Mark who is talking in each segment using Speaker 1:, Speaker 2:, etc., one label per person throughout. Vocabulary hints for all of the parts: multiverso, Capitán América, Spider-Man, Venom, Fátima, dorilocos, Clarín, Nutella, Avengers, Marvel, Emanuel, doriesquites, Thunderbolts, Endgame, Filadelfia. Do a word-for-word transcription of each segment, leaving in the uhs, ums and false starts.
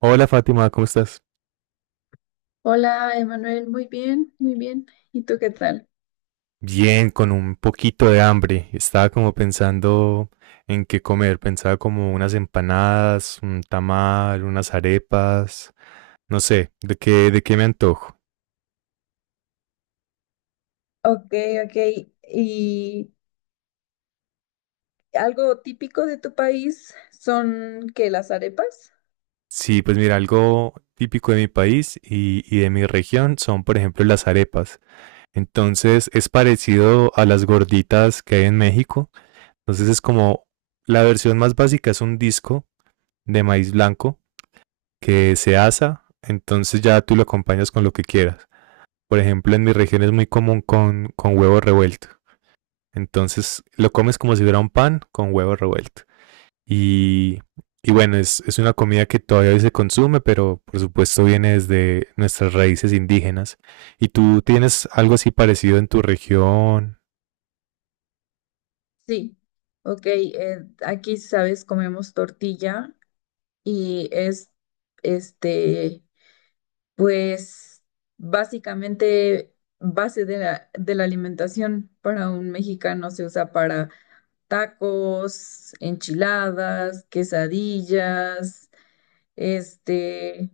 Speaker 1: Hola Fátima, ¿cómo estás?
Speaker 2: Hola, Emanuel, muy bien, muy bien. ¿Y tú qué tal?
Speaker 1: Bien, con un poquito de hambre. Estaba como pensando en qué comer. Pensaba como unas empanadas, un tamal, unas arepas. No sé, ¿de qué, de qué me antojo?
Speaker 2: Ok, ok. ¿Y algo típico de tu país son que las arepas?
Speaker 1: Sí, pues mira, algo típico de mi país y, y de mi región son, por ejemplo, las arepas. Entonces es parecido a las gorditas que hay en México. Entonces es como la versión más básica es un disco de maíz blanco que se asa, entonces ya tú lo acompañas con lo que quieras. Por ejemplo, en mi región es muy común con, con huevo revuelto. Entonces lo comes como si fuera un pan con huevo revuelto. Y, y bueno, es, es una comida que todavía hoy se consume, pero por supuesto viene desde nuestras raíces indígenas. ¿Y tú tienes algo así parecido en tu región?
Speaker 2: Sí. Ok, eh, aquí, sabes, comemos tortilla y es, este, pues, básicamente base de la, de la alimentación para un mexicano se usa para tacos, enchiladas, quesadillas, este...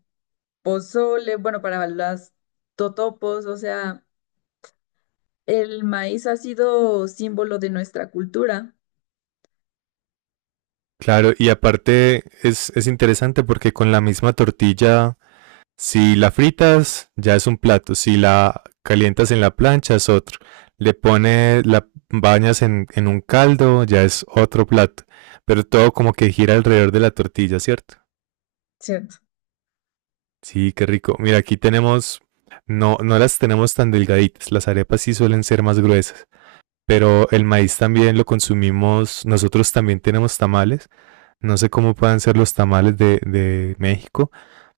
Speaker 2: pozole, bueno, para las totopos, o sea, el maíz ha sido símbolo de nuestra cultura,
Speaker 1: Claro, y aparte es, es interesante porque con la misma tortilla, si la fritas, ya es un plato. Si la calientas en la plancha, es otro. Le pones, la bañas en, en un caldo, ya es otro plato. Pero todo como que gira alrededor de la tortilla, ¿cierto?
Speaker 2: ¿cierto?
Speaker 1: Sí, qué rico. Mira, aquí tenemos, no, no las tenemos tan delgaditas. Las arepas sí suelen ser más gruesas. Pero el maíz también lo consumimos. Nosotros también tenemos tamales. No sé cómo puedan ser los tamales de, de México.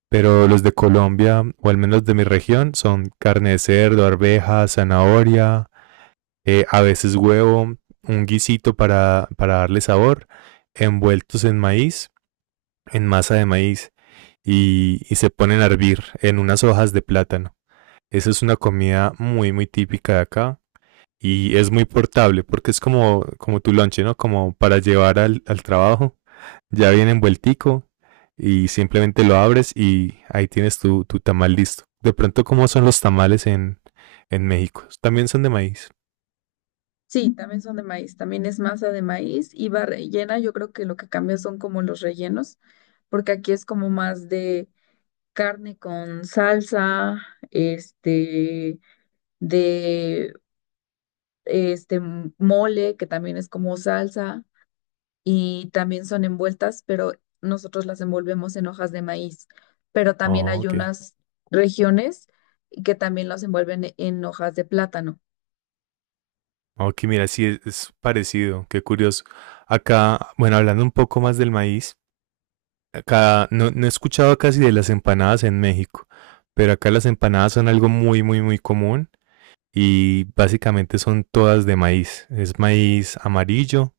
Speaker 1: Pero los de Colombia, o al menos de mi región, son carne de cerdo, arveja, zanahoria, eh, a veces huevo, un guisito para, para darle sabor, envueltos en maíz, en masa de maíz, y, y se ponen a hervir en unas hojas de plátano. Esa es una comida muy, muy típica de acá y es muy portable porque es como, como tu lonche, ¿no? Como para llevar al, al trabajo. Ya viene envueltico, y simplemente lo abres y ahí tienes tu, tu tamal listo. De pronto, ¿cómo son los tamales en, en México? También son de maíz.
Speaker 2: Sí, también son de maíz, también es masa de maíz y va rellena, yo creo que lo que cambia son como los rellenos, porque aquí es como más de carne con salsa, este, de este mole, que también es como salsa. Y también son envueltas, pero nosotros las envolvemos en hojas de maíz. Pero también
Speaker 1: Oh,
Speaker 2: hay
Speaker 1: ok.
Speaker 2: unas regiones que también las envuelven e, en hojas de plátano.
Speaker 1: Ok, mira, sí, es, es parecido, qué curioso. Acá, bueno, hablando un poco más del maíz, acá no, no he escuchado casi de las empanadas en México, pero acá las empanadas son algo muy, muy, muy común y básicamente son todas de maíz. Es maíz amarillo,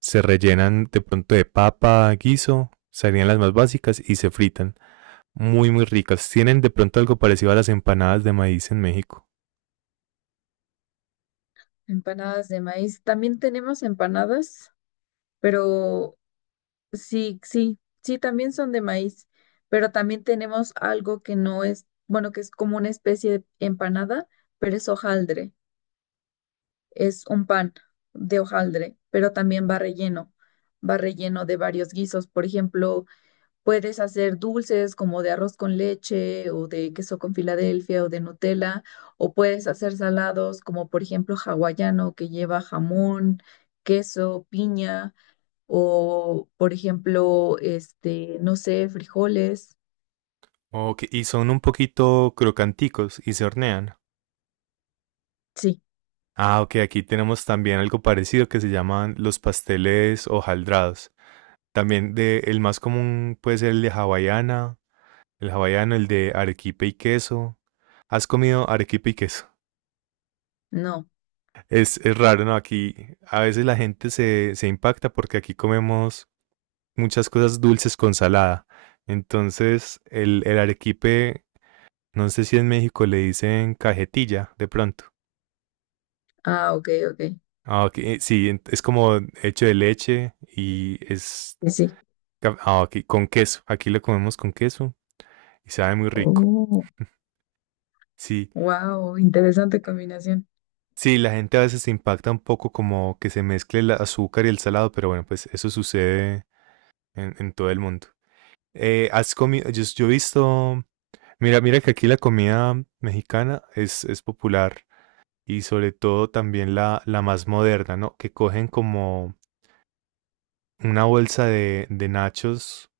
Speaker 1: se rellenan de pronto de papa, guiso, serían las más básicas y se fritan. Muy, muy ricas. Tienen de pronto algo parecido a las empanadas de maíz en México.
Speaker 2: Empanadas de maíz. También tenemos empanadas, pero sí, sí, sí, también son de maíz. Pero también tenemos algo que no es, bueno, que es como una especie de empanada, pero es hojaldre. Es un pan de hojaldre, pero también va relleno. Va relleno de varios guisos. Por ejemplo, puedes hacer dulces como de arroz con leche o de queso con Filadelfia o de Nutella, o puedes hacer salados como por ejemplo hawaiano que lleva jamón, queso, piña o por ejemplo, este, no sé, frijoles.
Speaker 1: Ok, y son un poquito crocanticos y se hornean.
Speaker 2: Sí,
Speaker 1: Ah, ok, aquí tenemos también algo parecido que se llaman los pasteles hojaldrados. También de, el más común puede ser el de hawaiana, el hawaiano, el de arequipe y queso. ¿Has comido arequipe y queso?
Speaker 2: no.
Speaker 1: Es, es raro, ¿no? Aquí a veces la gente se, se impacta porque aquí comemos muchas cosas dulces con salada. Entonces, el, el arequipe. No sé si en México le dicen cajetilla de pronto.
Speaker 2: Ah, ok, ok.
Speaker 1: Ah, ok, eh, sí, es como hecho de leche y es
Speaker 2: Sí, sí.
Speaker 1: ca- ah, ok, con queso. Aquí lo comemos con queso y sabe muy rico.
Speaker 2: Oh,
Speaker 1: Sí,
Speaker 2: wow, interesante combinación.
Speaker 1: sí, la gente a veces se impacta un poco como que se mezcle el azúcar y el salado, pero bueno, pues eso sucede en, en todo el mundo. Eh, has comido, yo, yo he visto, mira, mira que aquí la comida mexicana es, es popular y sobre todo también la, la más moderna, ¿no? Que cogen como una bolsa de, de nachos,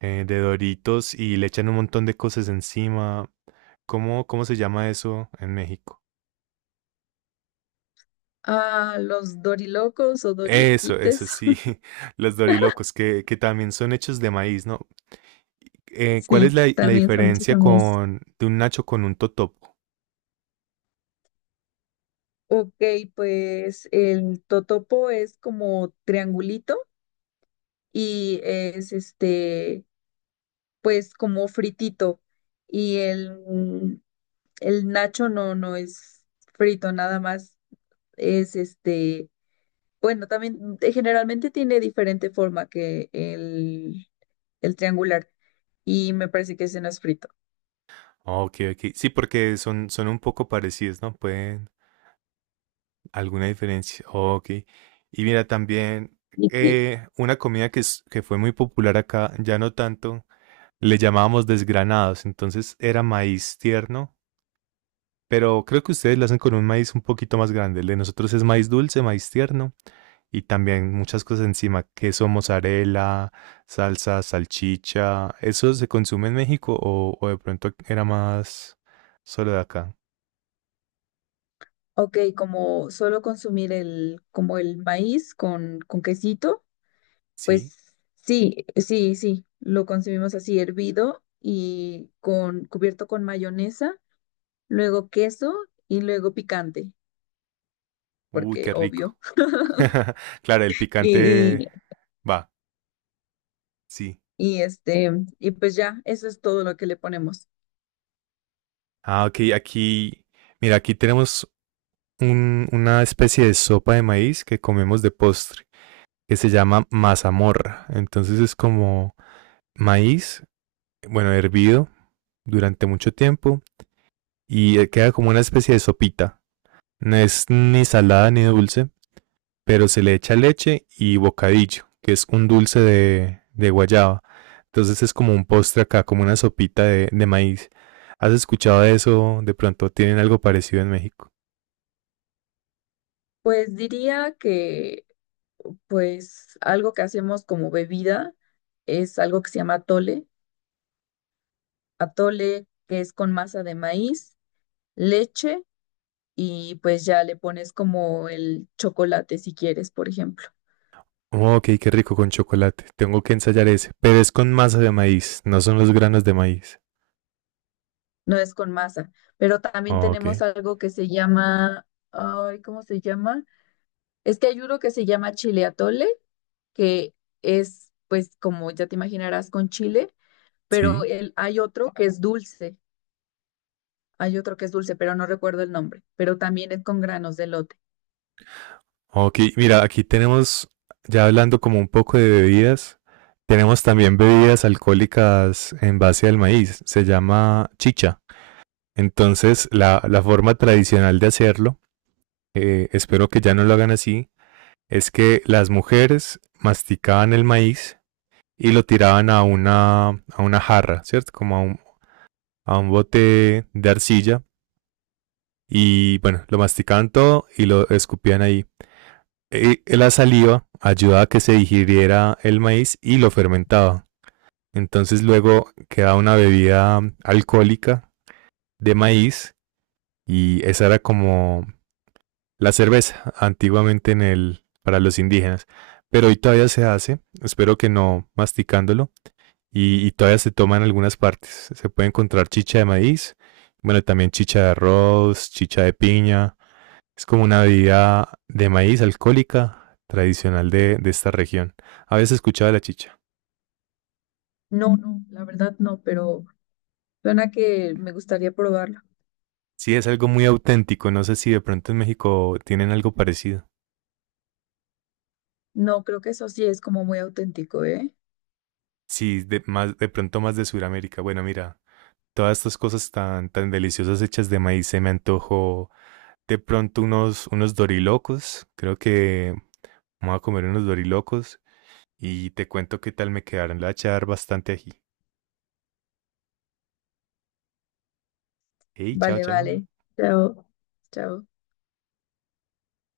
Speaker 1: eh, de doritos y le echan un montón de cosas encima. ¿Cómo, cómo se llama eso en México?
Speaker 2: Ah, los dorilocos o
Speaker 1: Eso, eso
Speaker 2: doriesquites.
Speaker 1: sí, los dorilocos, que, que también son hechos de maíz, ¿no? Eh, ¿cuál es
Speaker 2: Sí,
Speaker 1: la, la
Speaker 2: también son hechos
Speaker 1: diferencia
Speaker 2: a mí.
Speaker 1: con, de un nacho con un totopo?
Speaker 2: Ok, pues el totopo es como triangulito y es este, pues como fritito. Y el, mm, el nacho no, no es frito, nada más es este, bueno, también eh, generalmente tiene diferente forma que el, el triangular y me parece que ese no es frito.
Speaker 1: Ok, ok. Sí, porque son, son un poco parecidos, ¿no? Pueden, alguna diferencia. Ok. Y mira, también
Speaker 2: Y sí,
Speaker 1: eh, una comida que, es- que fue muy popular acá, ya no tanto, le llamábamos desgranados, entonces era maíz tierno, pero creo que ustedes lo hacen con un maíz un poquito más grande. El de nosotros es maíz dulce, maíz tierno y también muchas cosas encima, queso, mozzarella, salsa, salchicha. ¿Eso se consume en México o, o de pronto era más solo de acá?
Speaker 2: ok, como solo consumir el, como el maíz con, con quesito.
Speaker 1: Sí.
Speaker 2: Pues sí, sí, sí, lo consumimos así hervido y con cubierto con mayonesa, luego queso y luego picante,
Speaker 1: Uy,
Speaker 2: porque
Speaker 1: qué
Speaker 2: obvio.
Speaker 1: rico. Claro, el
Speaker 2: Y,
Speaker 1: picante
Speaker 2: y,
Speaker 1: va, sí.
Speaker 2: y, este, y pues ya, eso es todo lo que le ponemos.
Speaker 1: Ah, ok, aquí, mira, aquí tenemos un- una especie de sopa de maíz que comemos de postre, que se llama mazamorra. Entonces es como maíz, bueno, hervido durante mucho tiempo y eh, queda como una especie de sopita. No es ni salada ni dulce, pero se le echa leche y bocadillo, que es un dulce de, de guayaba. Entonces es como un postre acá, como una sopita de, de maíz. ¿Has escuchado de eso? De pronto tienen algo parecido en México.
Speaker 2: Pues diría que pues algo que hacemos como bebida es algo que se llama atole, atole que es con masa de maíz, leche y pues ya le pones como el chocolate si quieres, por ejemplo.
Speaker 1: Oh, ok, qué rico con chocolate. Tengo que ensayar ese. Pero es con masa de maíz, no son los granos de maíz.
Speaker 2: No es con masa, pero también
Speaker 1: Oh, ok.
Speaker 2: tenemos algo que se llama, ay, ¿cómo se llama? Es que hay uno que se llama chile atole, que es, pues, como ya te imaginarás, con chile, pero
Speaker 1: Sí.
Speaker 2: el- hay otro que es dulce, hay otro que es dulce, pero no recuerdo el nombre, pero también es con granos de elote.
Speaker 1: Ok, mira, aquí tenemos, ya hablando como un poco de bebidas, tenemos también bebidas alcohólicas en base al maíz. Se llama chicha. Entonces, la, la forma tradicional de hacerlo, eh, espero que ya no lo hagan así, es que las mujeres masticaban el maíz y lo tiraban a una, a una jarra, ¿cierto? Como a un, a un bote de arcilla y bueno, lo masticaban todo y lo escupían ahí. Eh, la saliva ayudaba a que se digiriera el maíz y lo fermentaba. Entonces luego quedaba una bebida alcohólica de maíz y esa era como la cerveza antiguamente en el, para los indígenas. Pero hoy todavía se hace, espero que no masticándolo, y, y todavía se toma en algunas partes. Se puede encontrar chicha de maíz, bueno, también chicha de arroz, chicha de piña, es como una bebida de maíz alcohólica tradicional de, de esta región. Habías escuchado de la chicha.
Speaker 2: No, no, la verdad no, pero suena que me gustaría probarlo.
Speaker 1: Sí, es algo muy auténtico. No sé si de pronto en México tienen algo parecido.
Speaker 2: No, creo que eso sí es como muy auténtico, ¿eh?
Speaker 1: Sí, de, más, de pronto más de Sudamérica. Bueno, mira, todas estas cosas tan, tan deliciosas hechas de maíz se me antojó de pronto unos, unos dorilocos. Creo que vamos a comer unos dorilocos y te cuento qué tal me quedaron. Le voy a echar bastante ají. Hey, chao,
Speaker 2: Vale,
Speaker 1: chao.
Speaker 2: vale. Chao, chao.